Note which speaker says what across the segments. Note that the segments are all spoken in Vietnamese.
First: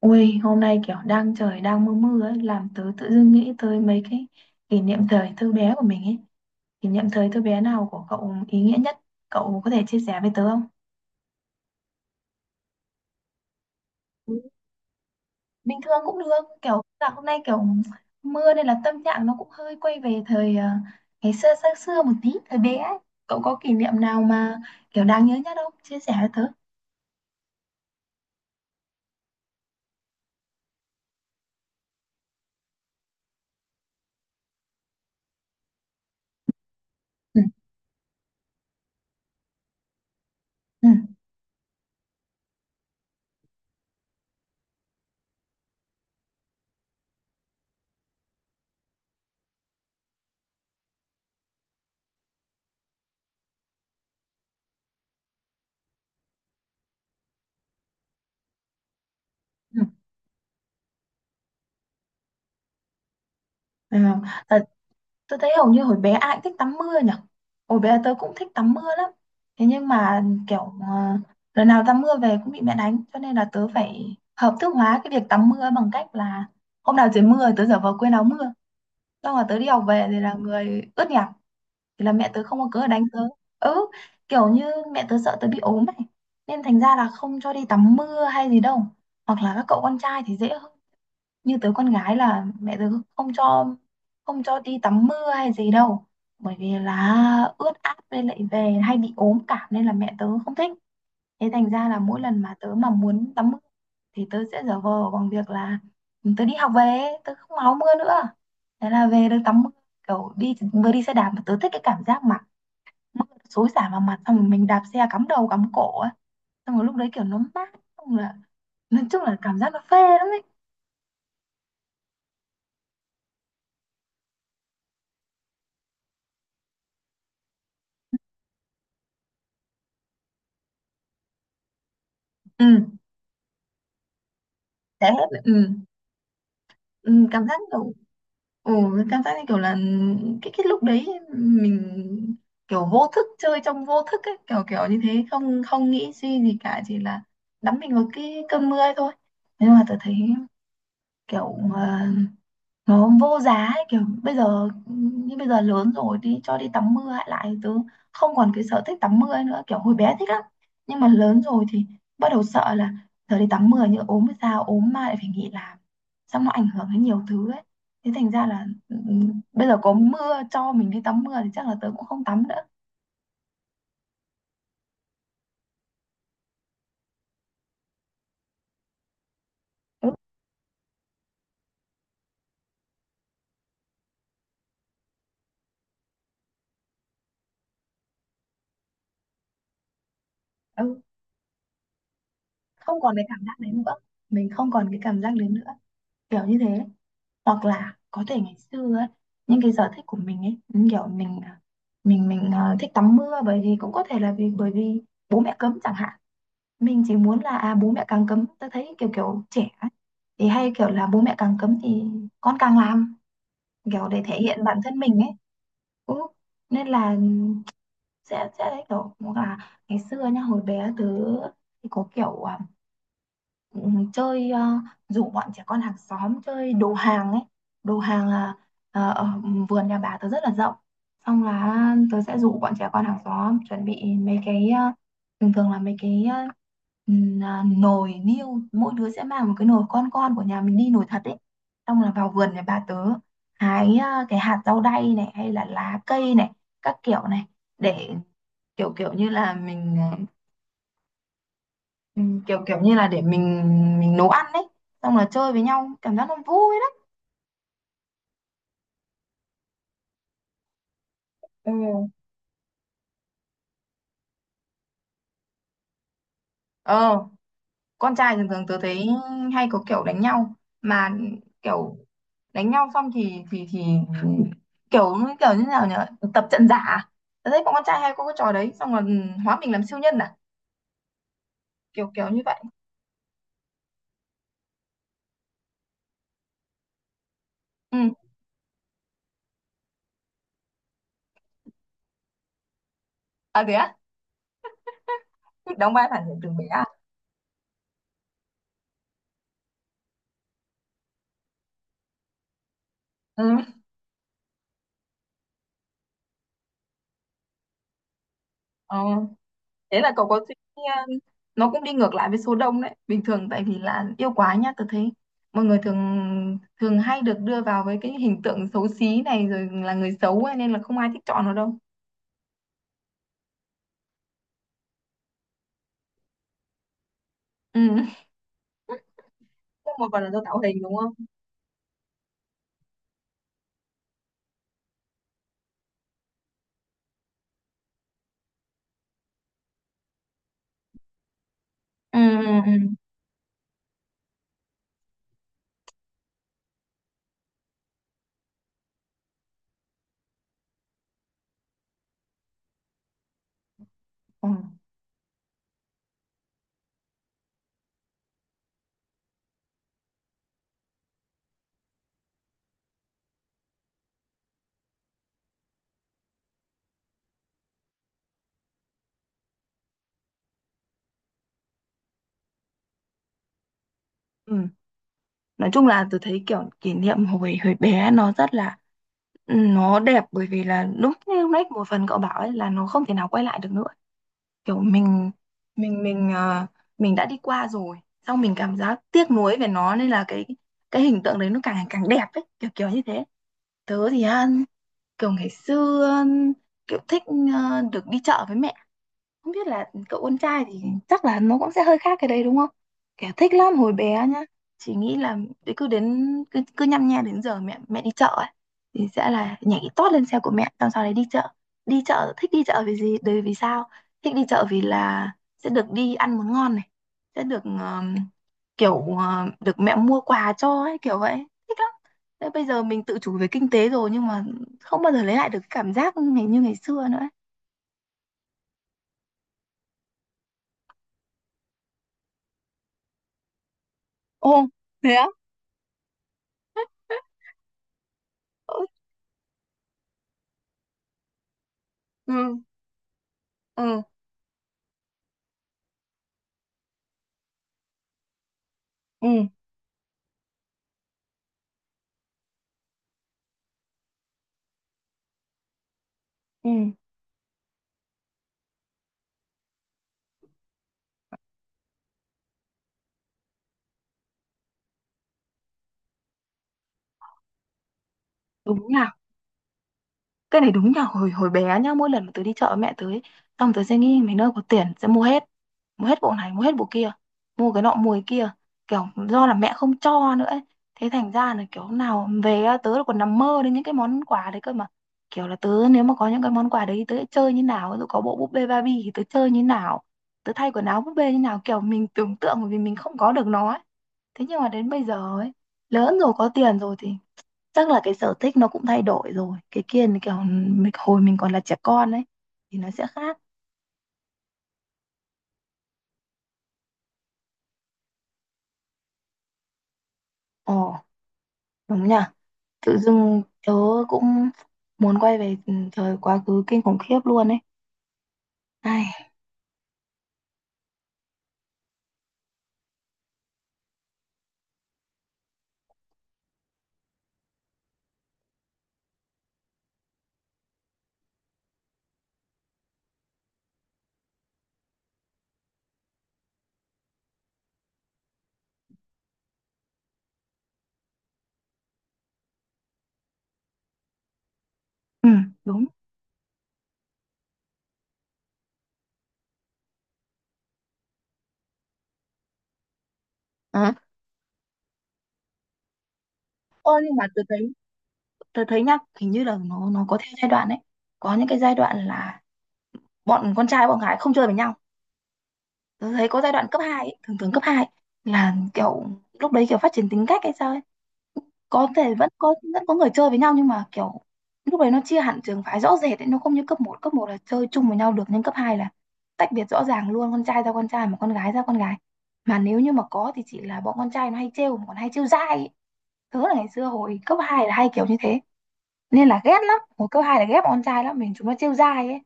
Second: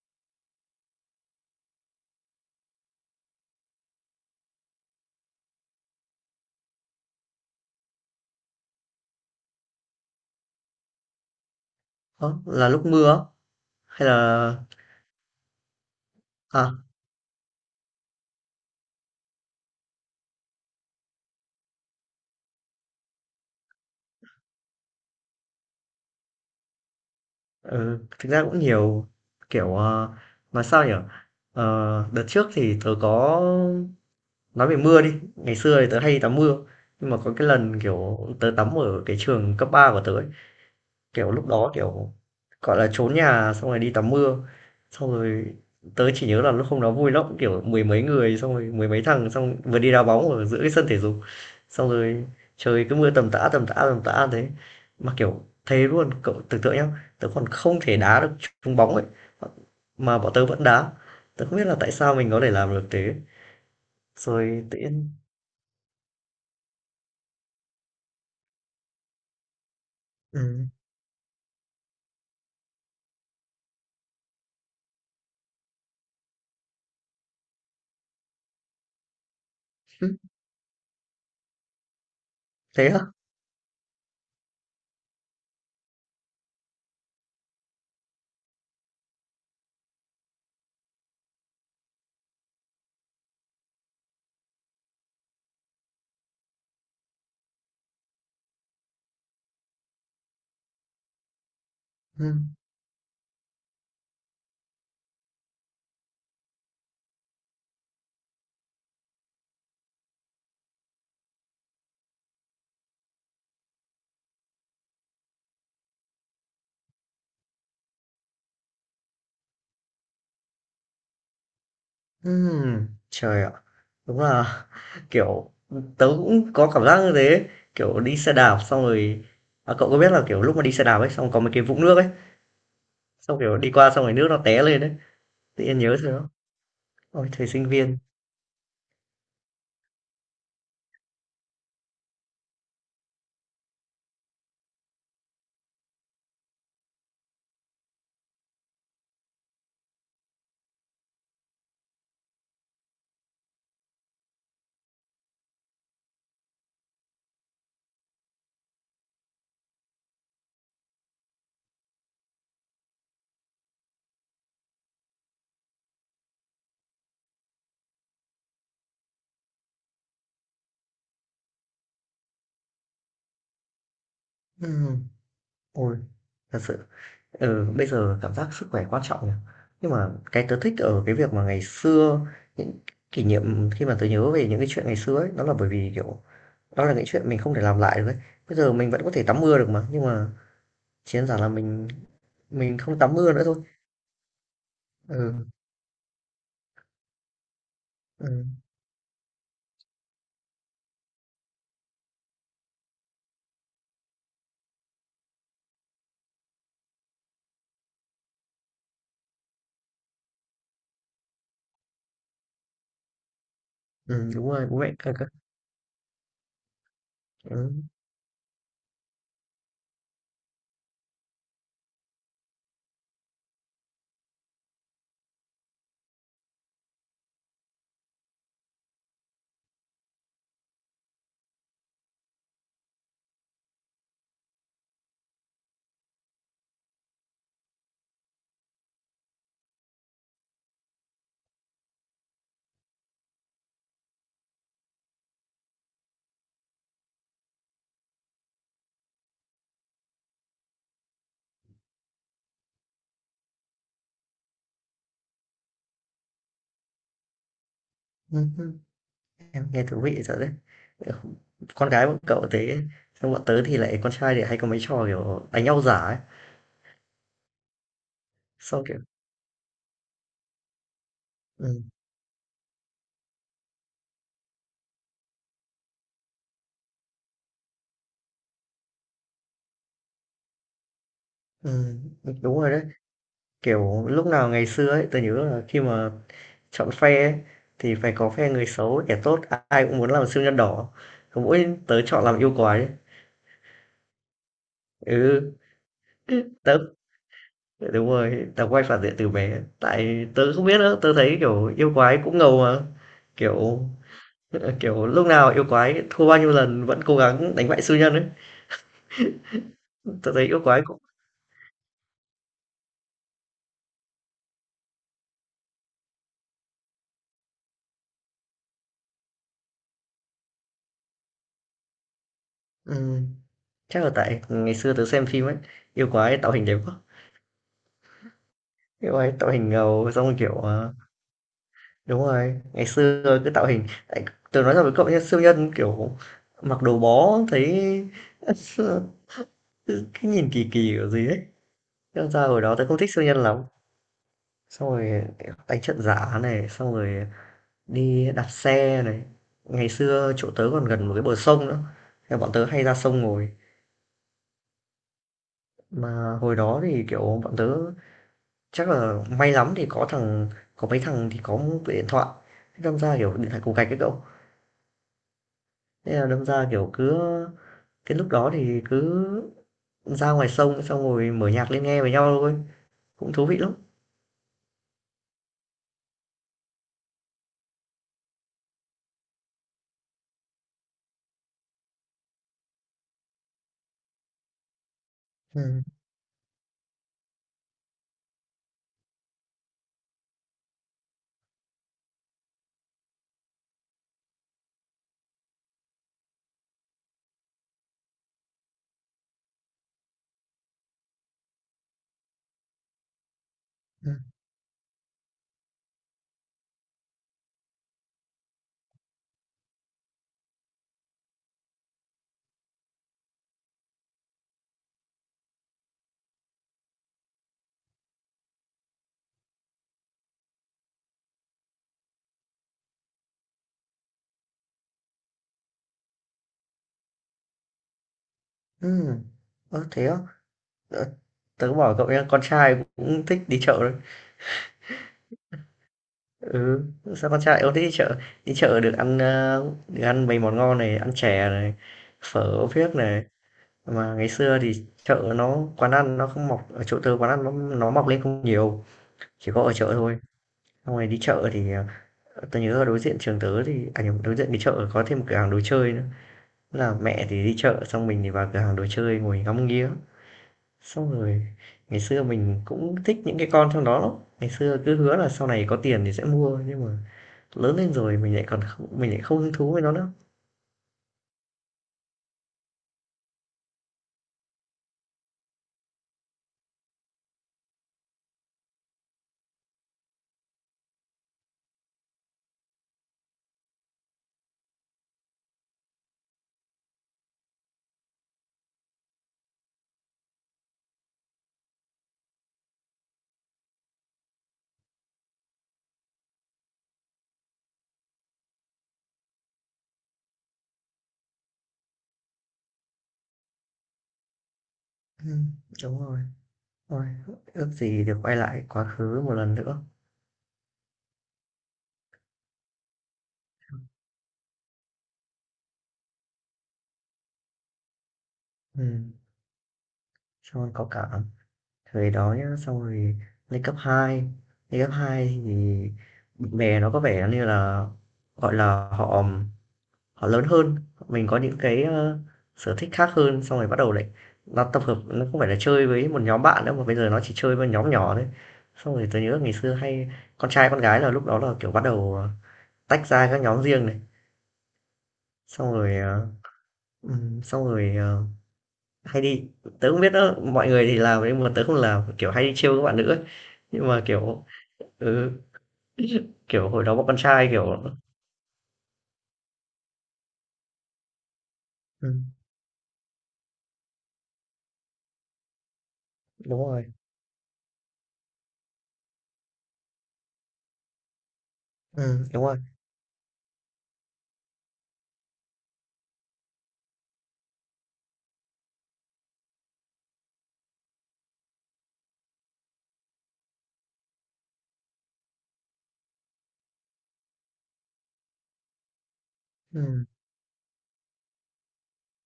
Speaker 1: Ui, hôm nay kiểu đang trời đang mưa mưa ấy, làm tớ tự dưng nghĩ tới mấy cái kỷ niệm thời thơ bé của mình ấy. Kỷ niệm thời thơ bé nào của cậu ý nghĩa nhất? Cậu có thể chia sẻ với tớ không?
Speaker 2: Ơ, là lúc mưa á? Hay là
Speaker 1: Bình thường cũng được,
Speaker 2: à,
Speaker 1: kiểu là hôm nay kiểu mưa nên là tâm trạng nó cũng hơi quay về thời ngày xưa xa xưa một tí, thời bé ấy. Cậu có kỷ niệm nào mà kiểu đáng nhớ nhất không? Chia sẻ với tớ.
Speaker 2: ừ, thực ra cũng nhiều, kiểu, ờ, nói sao nhỉ? Đợt trước thì tớ có nói về mưa đi. Ngày xưa thì tớ hay tắm mưa, nhưng mà có
Speaker 1: Ừ,
Speaker 2: cái lần, kiểu, tớ tắm ở cái trường cấp 3 của tớ ấy.
Speaker 1: ừ,
Speaker 2: Kiểu, lúc đó, kiểu, gọi là trốn nhà xong rồi đi tắm mưa, xong rồi tớ chỉ nhớ là lúc hôm đó vui lắm, kiểu, mười mấy người, xong rồi mười mấy thằng, xong vừa đi đá bóng ở giữa cái sân thể dục, xong rồi trời cứ mưa tầm tã, tầm tã, tầm tã thế. Mà, kiểu, thế luôn, cậu tưởng tượng nhá, tớ còn không thể đá được trúng bóng ấy, mà bọn tớ vẫn đá. Tớ không biết là tại sao mình có thể làm được thế.
Speaker 1: ừ. À,
Speaker 2: Rồi tự nhiên
Speaker 1: tôi thấy hầu như hồi bé ai cũng thích tắm mưa nhỉ. Hồi bé tớ cũng thích tắm mưa lắm. Thế nhưng mà kiểu ờ, lần nào tắm mưa về cũng bị mẹ đánh. Cho nên là tớ phải hợp thức hóa cái việc tắm mưa bằng cách là hôm nào trời mưa tớ giả vờ quên áo mưa. Xong là tớ đi học về thì là người ướt nhẹp. Thì là mẹ tớ không có cớ để
Speaker 2: thế á?
Speaker 1: đánh tớ. Ừ, kiểu như mẹ tớ sợ tớ bị ốm này. Nên thành ra là không cho đi tắm mưa hay gì đâu. Hoặc là các cậu con trai thì dễ hơn như tớ con gái là mẹ tớ không cho không cho đi tắm mưa hay gì đâu bởi vì là ướt át với lại về hay bị ốm cảm nên là mẹ tớ không thích, thế thành ra là mỗi lần
Speaker 2: Ừm.
Speaker 1: mà tớ mà muốn tắm mưa thì tớ sẽ giả vờ bằng việc là tớ đi học về tớ không áo mưa nữa, thế là về được tắm mưa, kiểu đi vừa đi xe đạp mà tớ thích cái cảm giác mà mưa xối xả vào mặt xong rồi mình đạp xe cắm đầu cắm cổ ấy, xong rồi lúc đấy kiểu nó mát, xong là nói chung là cảm giác nó phê lắm ấy.
Speaker 2: Trời ạ, đúng là, kiểu, tớ cũng có cảm giác như thế, kiểu, đi xe đạp xong rồi à, cậu có biết là, kiểu, lúc mà đi xe đạp ấy, xong có mấy cái vũng nước ấy,
Speaker 1: Ừ,
Speaker 2: xong, kiểu, đi qua xong rồi nước nó té lên ấy,
Speaker 1: thế hết. Ừ,
Speaker 2: tự nhiên nhớ rồi đó.
Speaker 1: ừ,
Speaker 2: Ôi,
Speaker 1: cảm
Speaker 2: thời
Speaker 1: giác
Speaker 2: sinh
Speaker 1: kiểu
Speaker 2: viên,
Speaker 1: ừ, cảm giác như kiểu là cái lúc đấy mình kiểu vô thức, chơi trong vô thức ấy, kiểu kiểu như thế, không không nghĩ suy gì cả, chỉ là đắm mình vào cái cơn mưa ấy thôi. Nhưng mà tôi thấy kiểu nó vô giá ấy, kiểu bây giờ như bây giờ lớn rồi đi cho đi tắm mưa lại, tớ không còn cái sở thích tắm mưa nữa, kiểu hồi bé thích lắm nhưng mà lớn rồi thì bắt đầu sợ là giờ đi tắm mưa như ốm hay sao, ốm mà lại phải nghỉ làm, xong nó ảnh hưởng đến nhiều thứ ấy. Thế thành ra là bây giờ có mưa cho mình đi tắm mưa thì chắc là tớ cũng không tắm nữa.
Speaker 2: ừm, ôi, thật sự, ừ, bây giờ cảm giác sức khỏe quan trọng nhỉ. Nhưng
Speaker 1: Ừ,
Speaker 2: mà cái tớ thích ở cái việc mà ngày xưa, những kỷ niệm khi mà tớ nhớ về những cái chuyện ngày xưa ấy, đó là bởi vì, kiểu, đó là những chuyện mình không thể làm lại được ấy. Bây giờ mình vẫn có thể tắm mưa được mà, nhưng mà
Speaker 1: ừ.
Speaker 2: chiến đơn là mình không
Speaker 1: Không
Speaker 2: tắm
Speaker 1: còn cái
Speaker 2: mưa
Speaker 1: cảm
Speaker 2: nữa thôi.
Speaker 1: giác đấy nữa, mình không còn cái cảm giác
Speaker 2: Ừ,
Speaker 1: đấy nữa, kiểu như thế. Hoặc là có thể ngày
Speaker 2: ừ,
Speaker 1: xưa ấy, những cái sở thích của mình ấy, những kiểu mình à, mình thích tắm mưa bởi vì cũng có thể là bởi vì bố mẹ cấm chẳng hạn, mình chỉ muốn là à, bố mẹ càng cấm tôi thấy kiểu kiểu trẻ ấy, thì hay kiểu là bố mẹ càng cấm thì con càng làm, kiểu để
Speaker 2: ừ,
Speaker 1: thể
Speaker 2: đúng
Speaker 1: hiện
Speaker 2: rồi, bố
Speaker 1: bản
Speaker 2: mẹ
Speaker 1: thân
Speaker 2: cơ
Speaker 1: mình
Speaker 2: cơ.
Speaker 1: ấy. Ừ. Nên là
Speaker 2: Ừ.
Speaker 1: sẽ đấy kiểu cũng là ngày xưa nhá, hồi bé tớ thì có kiểu à, ừ, chơi rủ bọn trẻ con hàng xóm chơi đồ hàng ấy. Đồ hàng là ở vườn nhà bà tớ rất là rộng, xong là tớ sẽ rủ bọn trẻ con hàng xóm chuẩn bị mấy cái thường thường là mấy cái nồi niêu, mỗi đứa sẽ mang một cái nồi con của nhà mình đi, nồi thật ấy, xong là vào vườn nhà bà tớ hái à, cái hạt rau đay này hay là lá cây này, các kiểu này, để kiểu kiểu như là mình ừ, kiểu kiểu như là để mình nấu ăn đấy, xong là chơi với nhau cảm giác nó vui lắm.
Speaker 2: ừ, ừ. Em nghe thú vị thật đấy. Ừ,
Speaker 1: Ừ.
Speaker 2: con gái bọn cậu thế, xong bọn tớ thì lại con trai thì hay có mấy trò kiểu đánh nhau giả ấy.
Speaker 1: ờ con trai thường thường tớ
Speaker 2: Xong kiểu
Speaker 1: thấy hay có kiểu đánh nhau, mà
Speaker 2: ừ,
Speaker 1: kiểu đánh nhau xong thì thì kiểu kiểu như nào nhỉ, tập trận giả, tớ thấy bọn con trai hay có cái trò đấy, xong rồi ừ, hóa mình làm siêu nhân à,
Speaker 2: ừ,
Speaker 1: kiểu kiểu như
Speaker 2: đúng
Speaker 1: vậy.
Speaker 2: rồi đấy. Kiểu lúc nào ngày xưa ấy, tớ nhớ là khi mà chọn phe ấy, thì
Speaker 1: Ừ,
Speaker 2: phải có phe người xấu, kẻ tốt, ai cũng muốn làm siêu nhân đỏ. Còn mỗi tớ chọn làm yêu quái ấy.
Speaker 1: à thế á,
Speaker 2: Ừ,
Speaker 1: thích đóng vai phản diện từ bé
Speaker 2: tớ
Speaker 1: à?
Speaker 2: dạ, đúng rồi tao quay phản diện từ bé tại tớ không biết nữa, tớ thấy kiểu yêu quái cũng ngầu mà,
Speaker 1: Ừ.
Speaker 2: kiểu kiểu lúc nào yêu quái thua bao nhiêu lần vẫn cố gắng đánh bại siêu nhân ấy.
Speaker 1: ờ Thế là cậu
Speaker 2: Tớ
Speaker 1: có
Speaker 2: thấy
Speaker 1: suy
Speaker 2: yêu quái
Speaker 1: nghĩ,
Speaker 2: cũng
Speaker 1: nó cũng đi ngược lại với số đông đấy bình thường, tại vì là yêu quá nhá tôi thấy mọi người thường thường hay được đưa vào với cái hình tượng xấu xí này rồi là người xấu ấy, nên là không ai thích chọn nó đâu.
Speaker 2: ừm, chắc là tại ngày xưa tớ xem phim ấy, yêu quái tạo hình đẹp quá,
Speaker 1: Ừ.
Speaker 2: yêu quái tạo hình
Speaker 1: Thế một
Speaker 2: ngầu
Speaker 1: phần là
Speaker 2: xong
Speaker 1: do tạo hình đúng không?
Speaker 2: đúng rồi ngày xưa cứ tạo hình tại tớ nói thật với cậu nhé, siêu nhân kiểu mặc đồ bó thấy cái nhìn kỳ kỳ kiểu gì ấy.
Speaker 1: Ừ,
Speaker 2: Thế sao
Speaker 1: ừ,
Speaker 2: hồi
Speaker 1: ừ.
Speaker 2: đó tớ không thích siêu nhân lắm, xong rồi đánh trận giả này, xong rồi đi đạp xe này, ngày xưa chỗ tớ còn gần một cái bờ sông nữa. Thế là bọn tớ hay ra sông ngồi,
Speaker 1: Ừ.
Speaker 2: mà hồi đó thì kiểu bọn tớ chắc là may lắm thì có mấy thằng thì có một cái điện thoại, thế đâm ra kiểu điện thoại cục gạch ấy cậu, thế là đâm ra kiểu cứ cái lúc đó thì cứ ra ngoài sông xong rồi mở nhạc lên nghe với nhau thôi, cũng thú vị lắm.
Speaker 1: Ừ. Nói chung là tôi thấy kiểu kỷ niệm hồi hồi bé nó rất là, nó đẹp bởi vì là lúc như lúc nãy một phần cậu bảo ấy là nó không thể nào quay lại được nữa, kiểu mình
Speaker 2: Ừ
Speaker 1: mình mình đã đi qua rồi, xong mình cảm giác tiếc nuối về nó nên là cái hình tượng đấy nó càng ngày càng đẹp ấy, kiểu kiểu như thế. Tớ thì kiểu ngày xưa kiểu thích được đi chợ với mẹ, không biết là cậu con trai thì chắc là nó cũng sẽ hơi khác cái đấy đúng không? Kẻ thích lắm hồi
Speaker 2: ừ
Speaker 1: bé nhá. Chỉ nghĩ là đấy cứ nhăm nhe đến giờ mẹ mẹ đi chợ ấy thì sẽ là nhảy tót lên xe của mẹ xong sau đấy đi chợ. Đi chợ thích, đi chợ vì gì? Đấy vì sao? Thích đi chợ vì là sẽ được đi ăn món ngon này, sẽ được kiểu được mẹ mua quà cho ấy kiểu vậy. Thích lắm. Thế bây giờ mình tự chủ về kinh tế rồi nhưng mà không bao giờ lấy lại được cái cảm giác ngày như ngày xưa nữa ấy.
Speaker 2: ừ Ơ, thế á. Ờ, tớ bảo cậu nha, con trai cũng thích đi chợ đấy.
Speaker 1: Ồ, thế á?
Speaker 2: Ừ, sao con trai ông thích đi chợ? Đi chợ được được ăn mấy món ngon này, ăn chè này,
Speaker 1: Ừ,
Speaker 2: phở phiếc này,
Speaker 1: ừ,
Speaker 2: mà ngày xưa thì chợ nó quán ăn nó mọc lên không nhiều,
Speaker 1: ừ,
Speaker 2: chỉ có ở chợ thôi, xong rồi đi chợ thì ờ, tớ nhớ ở đối diện trường tớ thì à nhầm, đối diện cái chợ có thêm một cửa hàng đồ chơi nữa.
Speaker 1: ừ,
Speaker 2: Thế là mẹ thì đi chợ xong mình thì vào cửa hàng đồ chơi ngồi ngắm nghía, xong rồi ngày xưa mình cũng thích những cái con trong đó lắm, ngày xưa cứ hứa là sau này có tiền thì sẽ mua, nhưng mà lớn lên rồi
Speaker 1: đúng nhỉ,
Speaker 2: mình lại không hứng thú với nó nữa.
Speaker 1: cái này đúng nhỉ, hồi hồi bé nhá, mỗi lần mà tớ đi chợ với mẹ tớ ấy, xong tớ sẽ nghĩ mấy nơi có tiền sẽ mua hết, mua hết bộ này, mua hết bộ kia, mua cái nọ mua cái kia, kiểu do là mẹ không cho nữa ấy. Thế thành ra là kiểu nào về á, tớ còn nằm mơ đến những cái món quà đấy cơ mà, kiểu là tớ nếu mà có những cái món quà đấy thì tớ sẽ chơi như nào, ví dụ có bộ búp bê Barbie thì tớ chơi như nào, tớ thay quần áo búp bê như nào, kiểu mình tưởng tượng bởi vì mình không có được nó ấy. Thế nhưng mà đến bây giờ ấy, lớn rồi có tiền rồi thì chắc là cái sở thích nó cũng thay đổi rồi, cái kia là kiểu mình hồi mình còn là trẻ con ấy thì nó sẽ khác.
Speaker 2: Ừ, đúng rồi. Ôi, ước gì được quay lại quá khứ một lần nữa.
Speaker 1: Ồ, đúng nhỉ, tự dưng tớ cũng muốn quay về ừ, thời quá khứ kinh khủng khiếp luôn ấy.
Speaker 2: Ừ,
Speaker 1: Ai.
Speaker 2: cho nó có cảm thời đó nhá, xong rồi lên cấp 2, lên cấp 2 thì bạn bè nó có vẻ như là gọi là họ họ lớn hơn, mình có những sở thích khác hơn, xong rồi bắt đầu lại, nó tập hợp nó không phải là chơi với một nhóm bạn nữa mà bây giờ nó chỉ chơi với nhóm nhỏ thôi, xong rồi tôi nhớ ngày xưa hay con trai con gái là lúc đó là kiểu tách ra các nhóm riêng này,
Speaker 1: Ừ,
Speaker 2: xong
Speaker 1: đúng.
Speaker 2: rồi ờ, ừm, xong rồi ờ, hay đi, tớ không biết đó mọi người thì làm nhưng mà tớ không làm, kiểu hay đi trêu các bạn nữ ấy. Nhưng
Speaker 1: Ờ,
Speaker 2: mà kiểu ừ, kiểu hồi
Speaker 1: Ơ
Speaker 2: đó bọn
Speaker 1: nhưng
Speaker 2: con
Speaker 1: mà tớ
Speaker 2: trai kiểu
Speaker 1: thấy, tớ thấy nhá, hình như là nó có theo giai đoạn ấy, có những cái giai đoạn
Speaker 2: ừ,
Speaker 1: là bọn con trai bọn gái không chơi với nhau, tớ thấy có giai
Speaker 2: đúng
Speaker 1: đoạn cấp
Speaker 2: rồi
Speaker 1: 2 ấy, thường thường cấp 2 là kiểu lúc đấy kiểu phát triển tính cách hay sao ấy, có thể
Speaker 2: ừ, đúng rồi
Speaker 1: vẫn có người chơi với nhau nhưng mà kiểu lúc đấy nó chia hẳn trường phái rõ rệt ấy, nó không như cấp một, cấp một là chơi chung với nhau được nhưng cấp 2 là tách biệt rõ ràng luôn, con trai ra con trai mà con gái ra con gái, mà nếu như mà có thì chỉ là bọn con trai nó hay trêu, còn hay trêu dai ấy. Tớ là ngày xưa hồi cấp 2 là hay kiểu như thế, nên là ghét lắm,
Speaker 2: ừ,
Speaker 1: hồi cấp hai là ghét bọn con trai lắm, mình chúng nó trêu dai ấy,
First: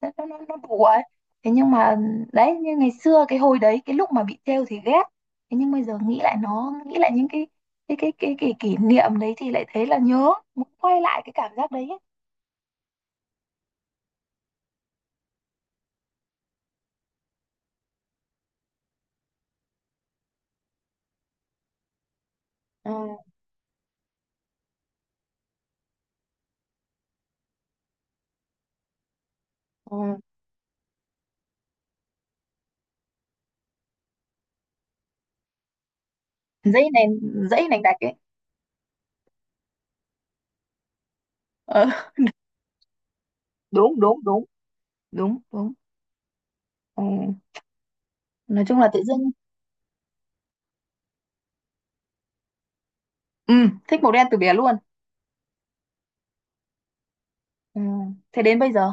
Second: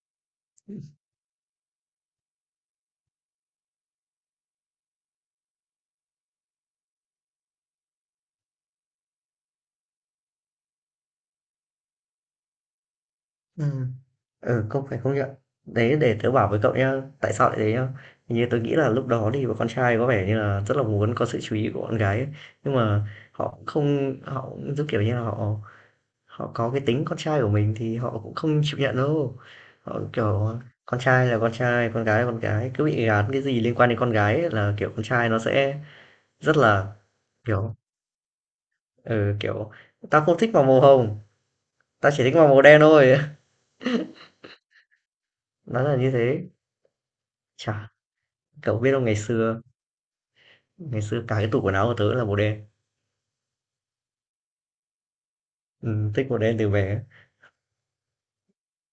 Speaker 1: nó đùa ấy. Thế nhưng mà đấy, như ngày xưa cái hồi đấy cái lúc mà bị trêu thì ghét, thế nhưng bây giờ nghĩ lại, nghĩ lại những cái cái kỷ niệm đấy thì lại thấy là nhớ, muốn quay lại cái cảm giác đấy ấy.
Speaker 2: ừ, ừ, không phải không nhận. Đấy để tớ bảo với cậu nhá tại sao lại thế nhá. Hình như tớ nghĩ là lúc đó thì bọn con trai có vẻ như là rất là muốn có sự chú ý của con gái ấy. Nhưng mà
Speaker 1: Ừ,
Speaker 2: họ không, họ cũng giống kiểu như là họ họ có cái tính con trai của mình thì họ cũng không chịu nhận đâu.
Speaker 1: ừ.
Speaker 2: Họ, kiểu, con trai là con trai, con gái là con gái, cứ bị gán cái gì liên quan đến con gái ấy là, kiểu, con trai nó sẽ rất
Speaker 1: Dãy
Speaker 2: là,
Speaker 1: này, dãy
Speaker 2: kiểu,
Speaker 1: này đặc ấy.
Speaker 2: ừ, kiểu, "Tao không thích màu màu hồng,
Speaker 1: Ờ,
Speaker 2: tao chỉ thích màu màu đen thôi."
Speaker 1: đúng đúng đúng, đúng đúng.
Speaker 2: Nó là như thế.
Speaker 1: Ừ.
Speaker 2: Chả,
Speaker 1: Nói
Speaker 2: cậu
Speaker 1: chung là
Speaker 2: biết
Speaker 1: tự
Speaker 2: không, ngày
Speaker 1: dưng
Speaker 2: xưa ngày xưa cả cái tủ quần áo của tớ là màu đen.
Speaker 1: ừ, thích màu đen từ bé luôn.
Speaker 2: Thích màu đen từ bé,
Speaker 1: Ừ. Thế đến bây giờ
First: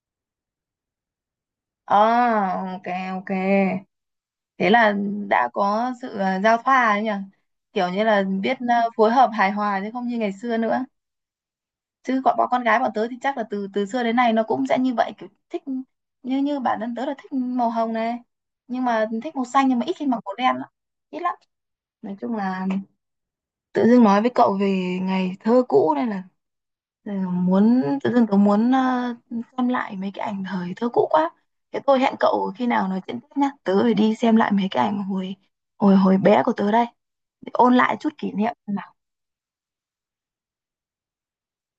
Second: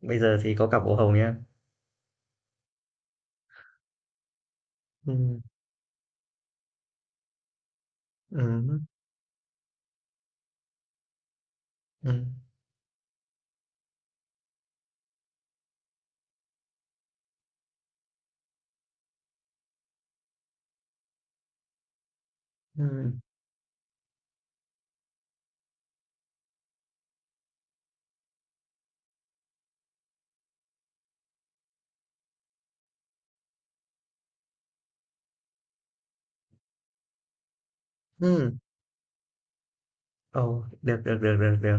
Speaker 2: bây giờ thì có cả màu hồng nha.
Speaker 1: à, ok, ok, thế là
Speaker 2: Ừ
Speaker 1: đã có sự giao thoa ấy nhỉ, kiểu như là biết
Speaker 2: ừ
Speaker 1: phối hợp hài hòa chứ không như ngày xưa nữa, chứ
Speaker 2: ừ
Speaker 1: bọn bọn con gái bọn tớ thì chắc là từ từ xưa đến nay nó cũng sẽ như vậy, kiểu thích như như bản thân tớ là thích màu hồng này, nhưng mà thích màu xanh, nhưng mà ít khi mặc màu đen lắm, ít lắm. Nói chung là
Speaker 2: ừ
Speaker 1: tự dưng nói với cậu về ngày thơ cũ đây là, rồi muốn, tự dưng tớ muốn xem lại mấy cái ảnh thời thơ cũ quá. Thế tôi hẹn cậu khi nào nói chuyện tiếp nhá. Tớ phải đi xem lại mấy cái ảnh hồi hồi hồi bé của tớ đây. Để ôn lại chút kỷ niệm
Speaker 2: ừm.
Speaker 1: nào.
Speaker 2: Ồ, được, được, được, được, được.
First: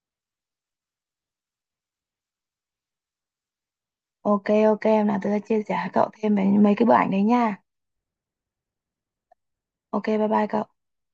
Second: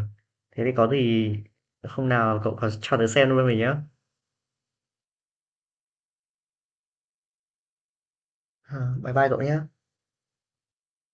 Speaker 2: Thế thì có gì hôm nào cậu có cho tớ xem luôn mình nhé.
Speaker 1: Ok ok, em nào tớ sẽ chia sẻ với cậu thêm về mấy cái bức ảnh đấy nha.
Speaker 2: Bye bye cậu nhé.
Speaker 1: Ok, bye bye cậu.